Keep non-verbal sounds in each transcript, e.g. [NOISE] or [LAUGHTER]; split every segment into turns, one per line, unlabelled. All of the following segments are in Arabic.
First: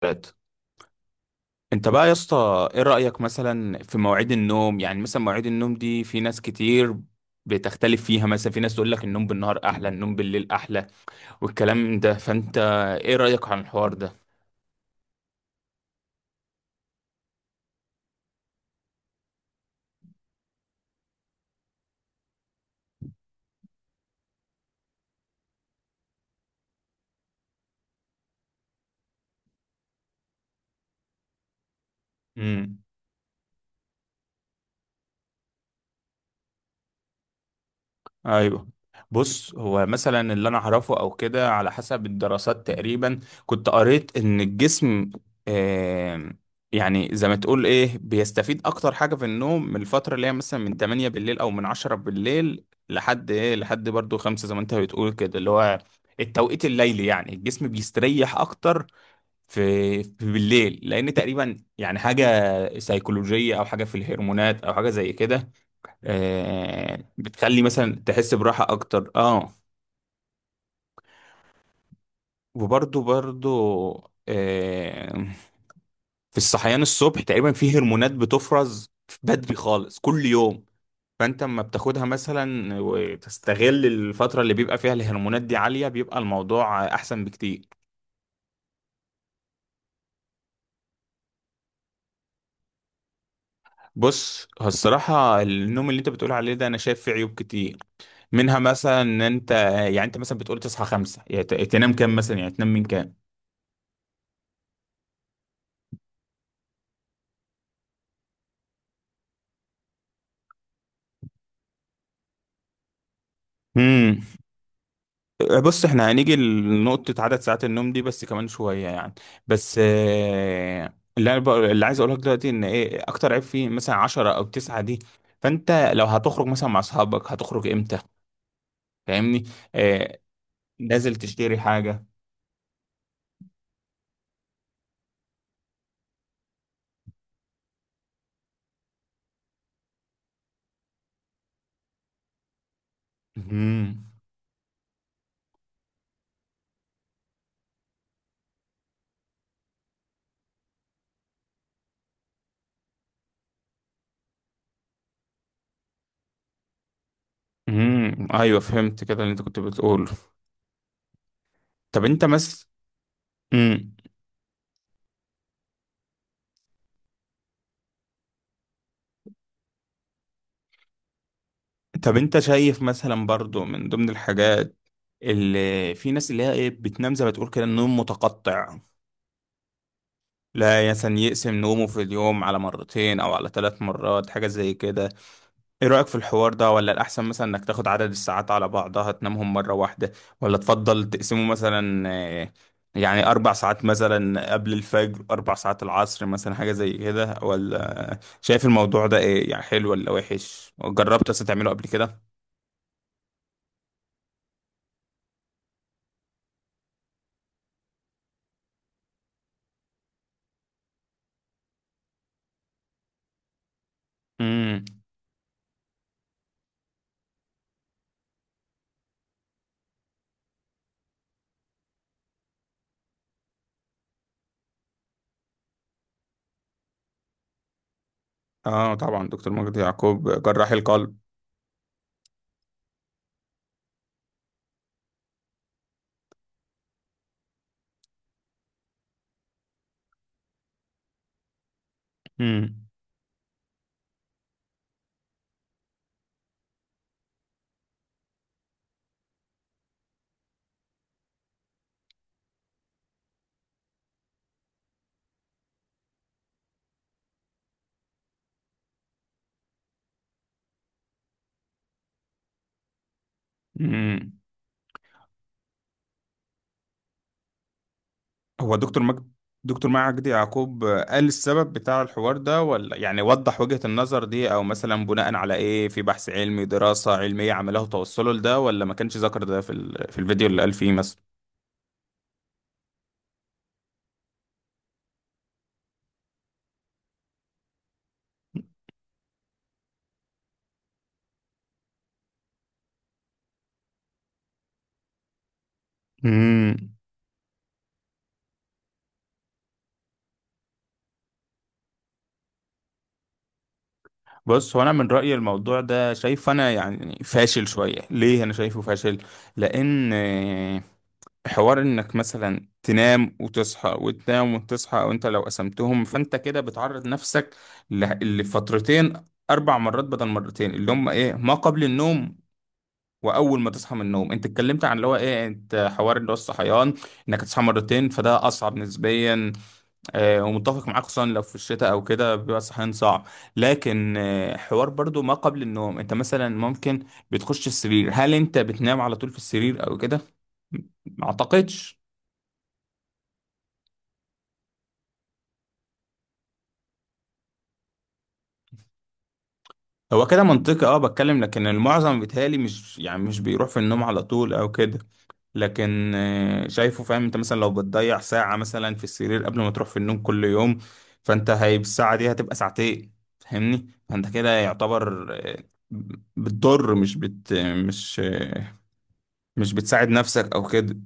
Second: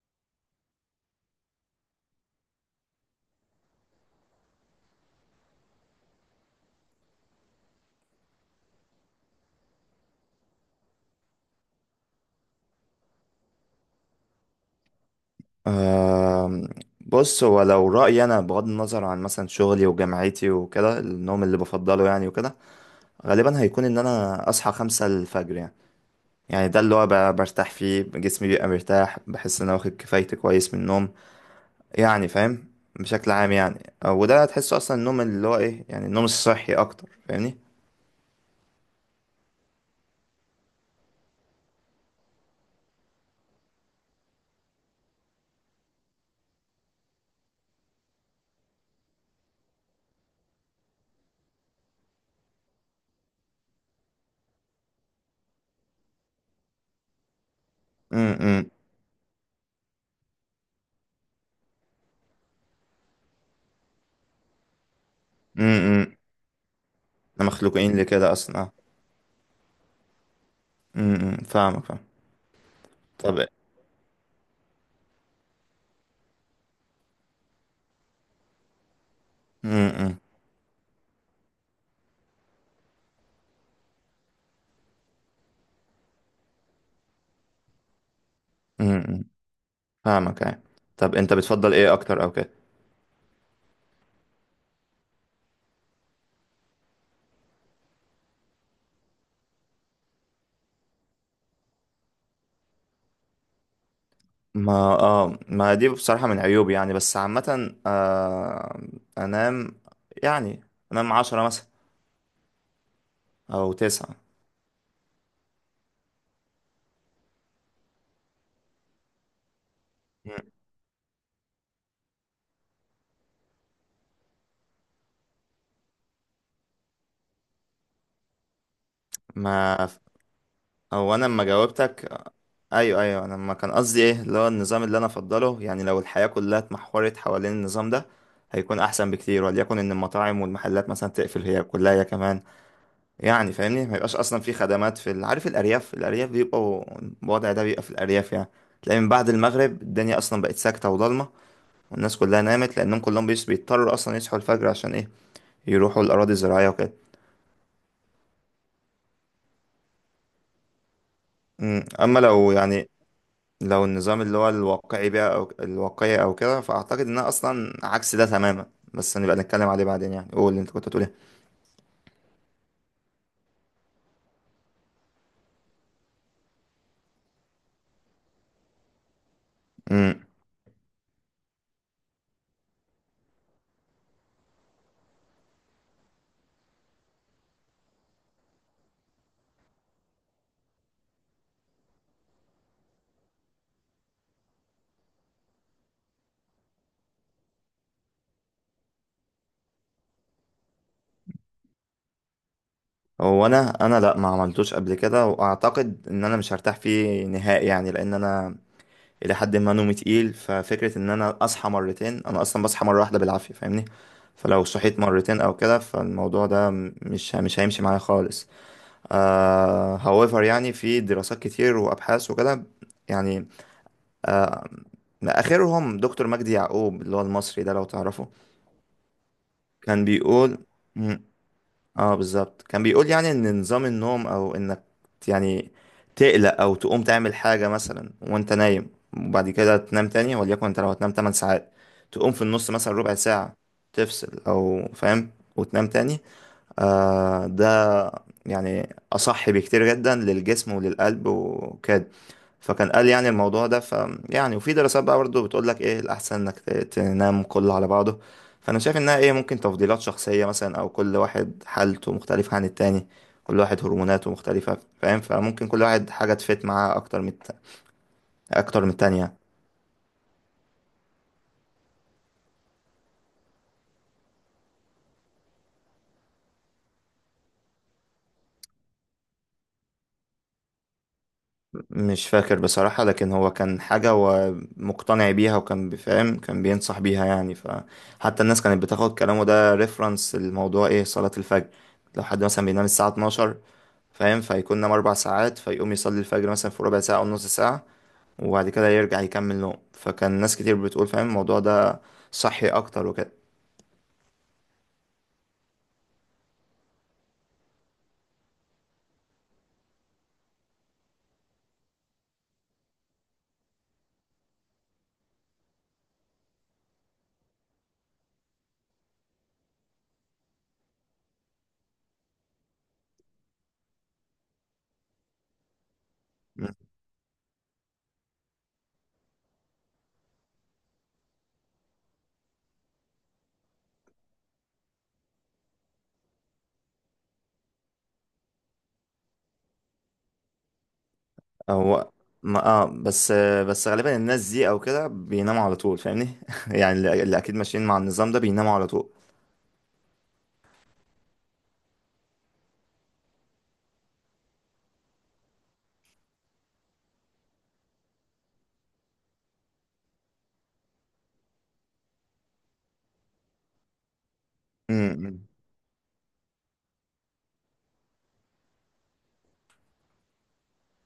ثلاث. انت بقى يا اسطى، ايه رأيك مثلا في مواعيد النوم؟ يعني مثلا مواعيد النوم دي في ناس كتير بتختلف فيها. مثلا في ناس تقول لك النوم بالنهار احلى، النوم بالليل احلى، والكلام ده. فانت ايه رأيك عن الحوار ده؟
آم، بص، هو لو رأيي أنا بغض النظر عن مثلا شغلي وجامعتي وكده، النوم اللي بفضله يعني وكده غالبا هيكون إن أنا أصحى 5 الفجر يعني. يعني ده اللي هو برتاح فيه جسمي، بيبقى مرتاح، بحس إن أنا واخد كفايتي كويس من النوم. يعني فاهم.
امم،
بشكل عام يعني، وده تحسه أصلا، النوم اللي هو إيه يعني، النوم الصحي أكتر فاهمني.
ايوه. بص، هو مثلا اللي انا اعرفه او كده، على حسب الدراسات تقريبا، كنت قريت ان الجسم، آم، يعني زي ما تقول ايه، بيستفيد اكتر حاجه في النوم من الفتره اللي هي مثلا من 8 بالليل او من 10 بالليل لحد ايه، لحد برضو 5، زي ما انت بتقول كده، اللي هو التوقيت الليلي. يعني الجسم
م-
بيستريح
م-.
اكتر في بالليل، لان تقريبا يعني حاجه سيكولوجيه، او حاجه في الهرمونات، او حاجه زي كده،
م- م.
آه،
إحنا
بتخلي
مخلوقين
مثلا
لكده
تحس
أصلا،
براحة
أه.
أكتر، اه.
م- م. فاهمك فاهم.
وبرضو
طب.
برضو آه، في الصحيان الصبح تقريبا في هرمونات بتفرز بدري
م-
خالص
م-
كل يوم. فأنت لما بتاخدها مثلا وتستغل الفترة اللي بيبقى فيها الهرمونات دي عالية، بيبقى الموضوع أحسن بكتير.
م- م. فاهمك يعني. طب، انت بتفضل ايه اكتر او كده؟
بص، هو الصراحة النوم اللي انت بتقول عليه ده انا شايف فيه عيوب كتير. منها مثلا ان انت، يعني انت مثلا بتقول تصحى خمسة، يعني تنام كام مثلا؟ يعني تنام من كام؟
ما اه ما دي بصراحة من عيوبي يعني، بس عامة، انام، يعني انام 10 مثلا او 9.
مم. بص، احنا هنيجي لنقطة عدد ساعات النوم دي بس كمان شوية يعني. بس
مم.
آه، اللي عايز اقوله لك دلوقتي ان ايه اكتر عيب فيه، مثلا عشرة او تسعة دي، فانت لو هتخرج مثلا مع اصحابك هتخرج امتى؟ فاهمني؟
ما
آه، نازل
او انا لما
تشتري حاجة.
جاوبتك، ايوه ايوه، انا ما كان قصدي ايه اللي هو النظام اللي انا افضله يعني. لو الحياة كلها اتمحورت حوالين النظام ده هيكون احسن بكتير، وليكن ان المطاعم والمحلات مثلا تقفل هي كلها هي كمان. يعني فاهمني، ما
مم.
يبقاش اصلا في خدمات في عارف الارياف، بيبقوا الوضع ده، بيبقى في الارياف يعني. تلاقي من بعد المغرب الدنيا اصلا بقت ساكته وضلمه، والناس كلها نامت، لانهم كلهم بيضطروا اصلا يصحوا الفجر عشان ايه؟ يروحوا الاراضي الزراعيه وكده.
مم. ايوه، فهمت كده اللي انت كنت بتقوله. طب
اما
انت
لو
مس
يعني، لو
مم.
النظام اللي هو الواقعي بقى او الواقعي او كده، فاعتقد انها اصلا عكس ده تماما، بس نبقى نتكلم عليه بعدين يعني. قول اللي انت كنت هتقول ايه.
طب انت شايف مثلا، برضو من ضمن الحاجات، اللي في ناس اللي هي ايه بتنام زي ما تقول كده، النوم متقطع؟
أمم.
لا مثلا يقسم نومه في اليوم على مرتين او على 3 مرات، حاجة زي كده. ايه رأيك في الحوار ده، ولا الاحسن مثلا انك تاخد عدد الساعات على بعضها تنامهم مرة واحدة، ولا تفضل تقسمه مثلا؟ آه، يعني 4 ساعات مثلا قبل الفجر، 4 ساعات العصر مثلا، حاجة زي كده. ولا شايف الموضوع ده ايه يعني، حلو ولا وحش؟ جربت اصلا تعمله قبل كده؟
هو انا لا، ما عملتوش قبل كده، واعتقد ان انا مش هرتاح فيه نهائي يعني، لان انا الى حد ما نومي تقيل، ففكره ان انا اصحى مرتين، انا اصلا بصحى مره واحده بالعافيه فاهمني. فلو
امم.
صحيت مرتين او كده، فالموضوع ده مش هيمشي معايا خالص. However يعني، في دراسات كتير وابحاث وكده، يعني اخرهم دكتور مجدي يعقوب اللي هو المصري ده لو تعرفه.
اه طبعا، دكتور مجدي
كان
يعقوب
بيقول،
جراح القلب.
اه بالظبط، كان بيقول يعني ان نظام النوم، او انك يعني تقلق او تقوم تعمل حاجة مثلا وانت نايم وبعد كده تنام تاني، وليكن انت لو هتنام 8 ساعات، تقوم في النص مثلا ربع ساعة، تفصل او فاهم، وتنام تاني. آه ده يعني أصح بكتير جدا للجسم وللقلب وكده. فكان قال يعني الموضوع ده ف، يعني وفي دراسات بقى برضه بتقول لك ايه الأحسن انك تنام كله على بعضه. فأنا شايف إنها ايه، ممكن تفضيلات شخصية مثلا، أو كل واحد حالته مختلفة عن التاني، كل واحد هرموناته
امم.
مختلفة فاهم، فممكن كل واحد حاجة تفيت معاه أكتر من
هو
أكتر من التانية.
دكتور مجدي يعقوب قال السبب بتاع الحوار ده، ولا يعني وضح وجهة النظر دي، او مثلا بناء على ايه، في بحث علمي دراسة علمية عمله توصله لده، ولا ما كانش ذكر ده في في الفيديو اللي قال فيه مثلا؟
مش فاكر بصراحة، لكن هو كان حاجة هو مقتنع بيها وكان بيفهم، كان بينصح بيها يعني، فحتى الناس كانت بتاخد كلامه ده ريفرنس. الموضوع ايه؟ صلاة الفجر. لو حد مثلا بينام الساعة 12، فاهم، فيكون نام 4 ساعات، فيقوم يصلي الفجر مثلا
امم.
في ربع ساعة أو نص ساعة، وبعد كده يرجع يكمل نوم. فكان ناس كتير بتقول فاهم الموضوع ده صحي أكتر وكده.
بص، هو انا من رايي الموضوع ده شايف انا يعني فاشل شويه. ليه انا شايفه فاشل؟ لان حوار انك مثلا تنام وتصحى وتنام وتصحى، او انت لو قسمتهم فانت كده بتعرض نفسك لفترتين، 4 مرات بدل مرتين، اللي هم ايه ما قبل النوم واول ما تصحى من النوم. انت اتكلمت عن اللي هو ايه، انت حوار اللي هو
م.
الصحيان، انك تصحى مرتين، فده اصعب نسبيا، آه، ومتفق معاك، خصوصا لو في الشتاء او كده بيبقى الصحيان صعب. لكن آه، حوار برضو ما قبل النوم، انت مثلا ممكن بتخش السرير، هل انت بتنام على طول في السرير او كده؟ ما اعتقدش.
هو ما اه بس، غالبا الناس دي او كده بيناموا على طول فاهمني. [LAUGHS] يعني اللي اكيد ماشيين مع النظام ده بيناموا على طول.
هو كده منطقي، اه بتكلم، لكن المعظم بيتهيألي مش يعني مش بيروح في النوم على طول او كده. لكن آه، شايفه، فاهم؟ انت مثلا لو بتضيع ساعة مثلا في السرير قبل ما تروح في النوم كل يوم، فانت هي الساعة دي هتبقى ساعتين. فاهمني؟ فانت كده
م-
يعتبر
م.
آه، بتضر، مش بت مش آه، مش بتساعد نفسك او كده.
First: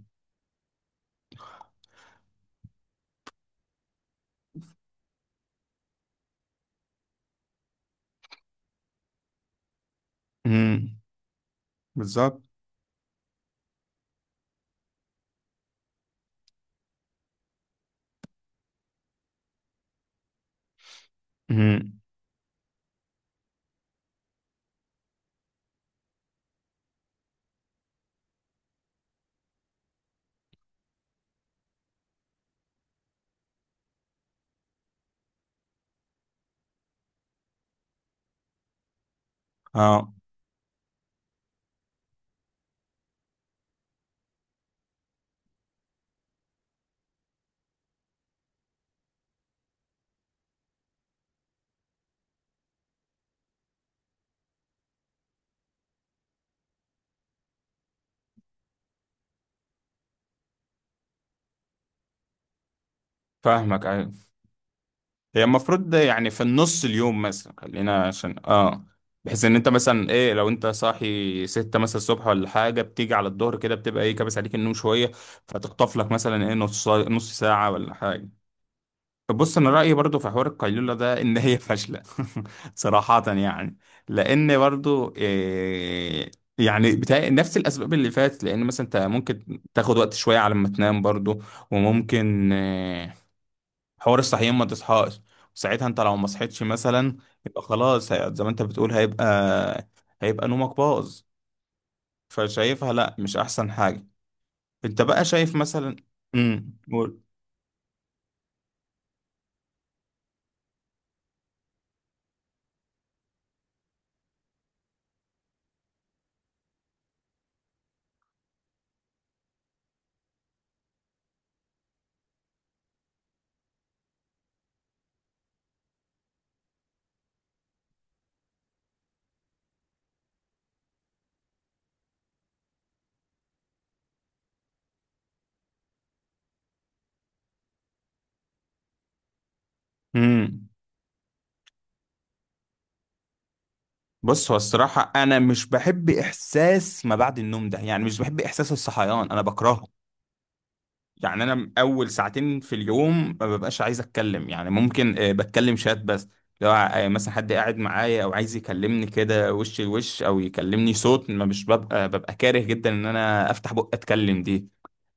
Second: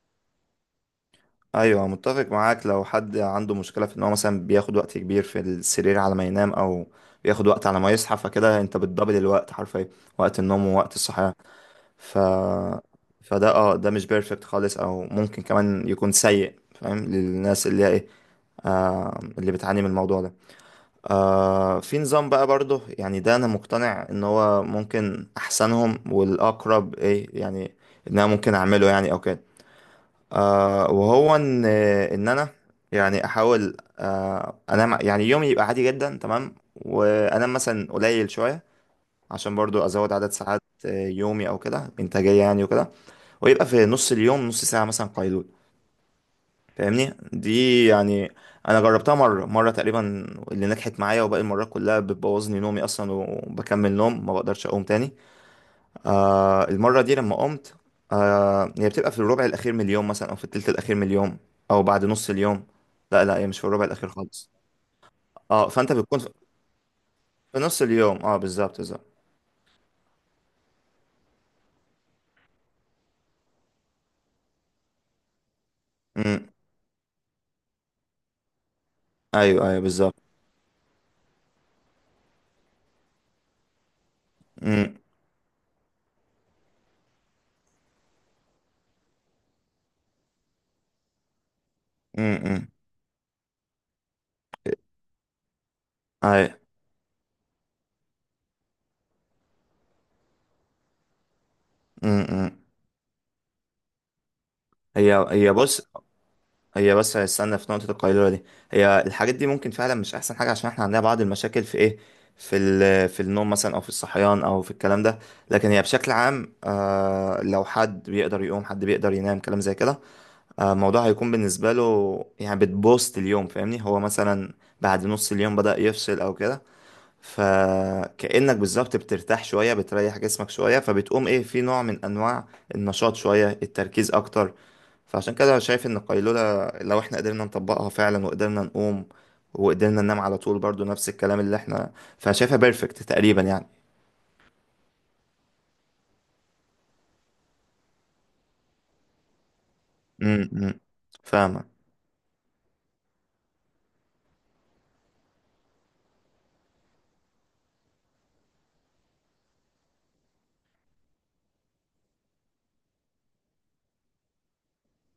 ايوه متفق معاك، لو حد عنده مشكله في ان هو مثلا بياخد وقت كبير في السرير على ما ينام، او بياخد وقت على ما يصحى، فكده انت بتدبل الوقت حرفيا، وقت النوم ووقت
امم،
الصحيان. ف
بالظبط.
فده اه، ده مش بيرفكت خالص، او ممكن كمان يكون سيء فاهم، للناس اللي هي ايه، اللي بتعاني من الموضوع ده. آه،
امم،
في نظام بقى برضه يعني، ده انا مقتنع ان هو ممكن احسنهم والاقرب ايه يعني، ان انا ممكن اعمله يعني او كده. آه، وهو ان انا يعني احاول، انام يعني يومي يبقى عادي جدا تمام، وانام مثلا قليل شويه، عشان برضو
اه
ازود عدد ساعات، يومي او كده، انتاجيه يعني وكده. ويبقى في نص اليوم نص ساعه مثلا قيلول فاهمني دي يعني. انا جربتها مره تقريبا اللي نجحت معايا، وباقي المرات كلها بتبوظني نومي اصلا، وبكمل نوم ما بقدرش اقوم تاني. المرة دي لما قمت، هي بتبقى في الربع الأخير من اليوم مثلا، أو في التلت الأخير من اليوم، أو بعد نص اليوم. لا، لا، هي مش في الربع
فاهمك،
الأخير
أيوة.
خالص.
هي
اه،
المفروض
فأنت
ده
بتكون في،
يعني في النص اليوم مثلا،
في نص
خلينا
اليوم،
عشان
اه بالظبط
اه،
بالظبط.
بحيث ان انت مثلا ايه، لو انت صاحي ستة مثلا الصبح ولا حاجة، بتيجي على الظهر كده بتبقى ايه كابس عليك النوم شوية، فتخطف لك
أمم،
مثلا ايه نص نص ساعة ولا حاجة. بص،
أيوه
انا
أيوه
رأيي
بالظبط.
برضو في حوار القيلولة ده ان هي فاشلة. [LAUGHS] صراحة يعني. لان
أمم.
برضو إيه، يعني بتاع نفس الاسباب اللي فاتت، لان مثلا انت ممكن تاخد وقت شويه على ما تنام برضو،
أمم.
وممكن
أمم.
آه، حوار الصحيان ما تصحاش. ساعتها انت لو ما
أيوه.
صحيتش مثلا، يبقى خلاص زي ما انت بتقول، هيبقى نومك باظ.
أمم. أمم.
فشايفها لا، مش احسن حاجة. انت بقى
هي
شايف
بص،
مثلا. امم،
هي بس
قول.
استنى في نقطة القيلولة دي. هي الحاجات دي ممكن فعلا مش أحسن حاجة، عشان احنا عندنا بعض المشاكل في ايه، في في النوم مثلا أو في الصحيان أو في الكلام ده. لكن هي بشكل عام، آه، لو حد بيقدر يقوم، حد بيقدر ينام كلام زي كده، الموضوع هيكون بالنسبة له يعني بتبوست اليوم فاهمني. هو مثلا بعد نص اليوم بدأ يفصل أو كده، فكأنك بالظبط بترتاح شوية، بتريح جسمك شوية، فبتقوم ايه في نوع من انواع النشاط شوية، التركيز اكتر. فعشان كده أنا شايف ان القيلولة لو احنا قدرنا نطبقها فعلا وقدرنا نقوم، وقدرنا ننام على طول
امم.
برضو نفس الكلام اللي احنا، فشايفها بيرفكت تقريبا يعني.
بص، هو الصراحة انا مش بحب احساس ما بعد النوم ده. يعني مش بحب احساس الصحيان، انا بكرهه.
امم.
يعني
فاهمة.
انا اول ساعتين في اليوم ما ببقاش عايز اتكلم. يعني ممكن آه، بتكلم شات بس. لو آه، مثلا حد قاعد معايا او عايز يكلمني كده وش لوش او يكلمني صوت، ما مش ببقى كاره جدا ان انا افتح بق اتكلم دي.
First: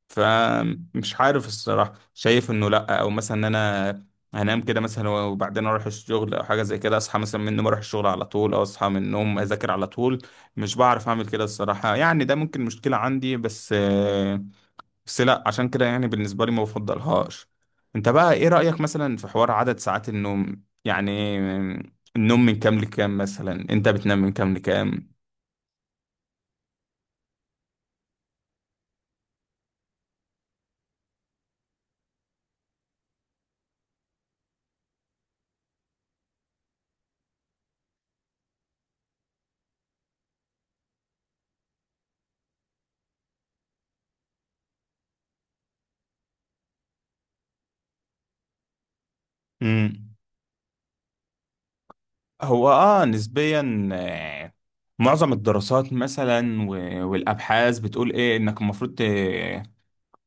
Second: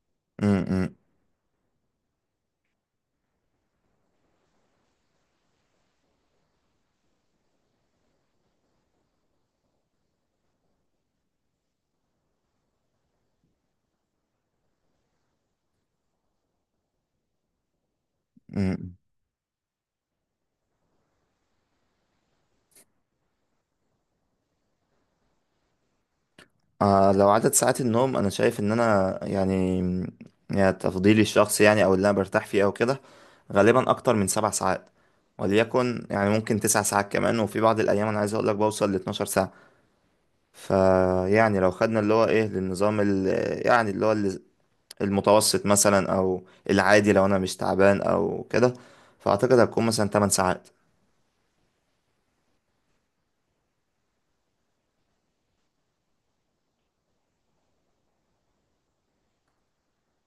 فمش عارف الصراحة، شايف انه لا. او مثلا ان انا هنام كده مثلا وبعدين اروح الشغل او حاجة زي كده، اصحى مثلا من النوم اروح الشغل على طول، او اصحى من النوم اذاكر على طول، مش بعرف اعمل كده الصراحة يعني. ده ممكن مشكلة عندي، بس آه، بس لا، عشان كده يعني بالنسبة لي ما بفضلهاش. انت بقى ايه رأيك
امم.
مثلا في حوار عدد ساعات النوم يعني؟ النوم من كام لكام مثلا؟ انت بتنام من كام لكام؟
لو عدد ساعات النوم، انا شايف ان انا يعني، يعني تفضيلي الشخصي يعني او اللي انا برتاح فيه او كده، غالبا اكتر من 7 ساعات، وليكن يعني ممكن 9 ساعات كمان، وفي بعض الايام انا عايز اقول لك بوصل ل 12 ساعة. فيعني لو خدنا اللي هو ايه للنظام يعني اللي هو المتوسط مثلا، او العادي لو انا مش تعبان او كده، فاعتقد هتكون مثلا
امم.
8 ساعات.
هو اه نسبيا آه، معظم الدراسات مثلا والابحاث بتقول ايه، انك المفروض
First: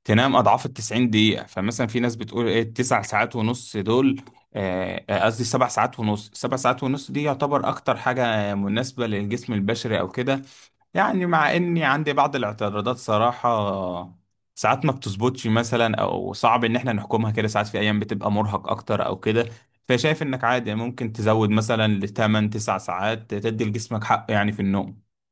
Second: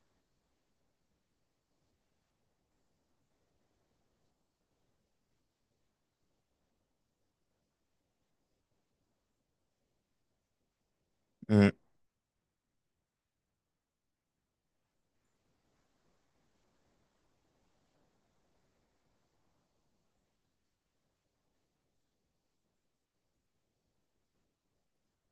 تنام اضعاف ال 90 دقيقه. فمثلا في ناس بتقول ايه 9 ساعات ونص، دول آه، قصدي 7 ساعات ونص. 7 ساعات ونص دي يعتبر اكتر حاجه آه، مناسبه للجسم البشري او كده. يعني مع اني عندي بعض الاعتراضات صراحه. ساعات ما بتظبطش مثلا، او صعب ان احنا نحكمها كده. ساعات في ايام بتبقى مرهق اكتر او كده، فشايف انك عادي ممكن تزود مثلا لتمن 9 ساعات تدي لجسمك حق يعني في النوم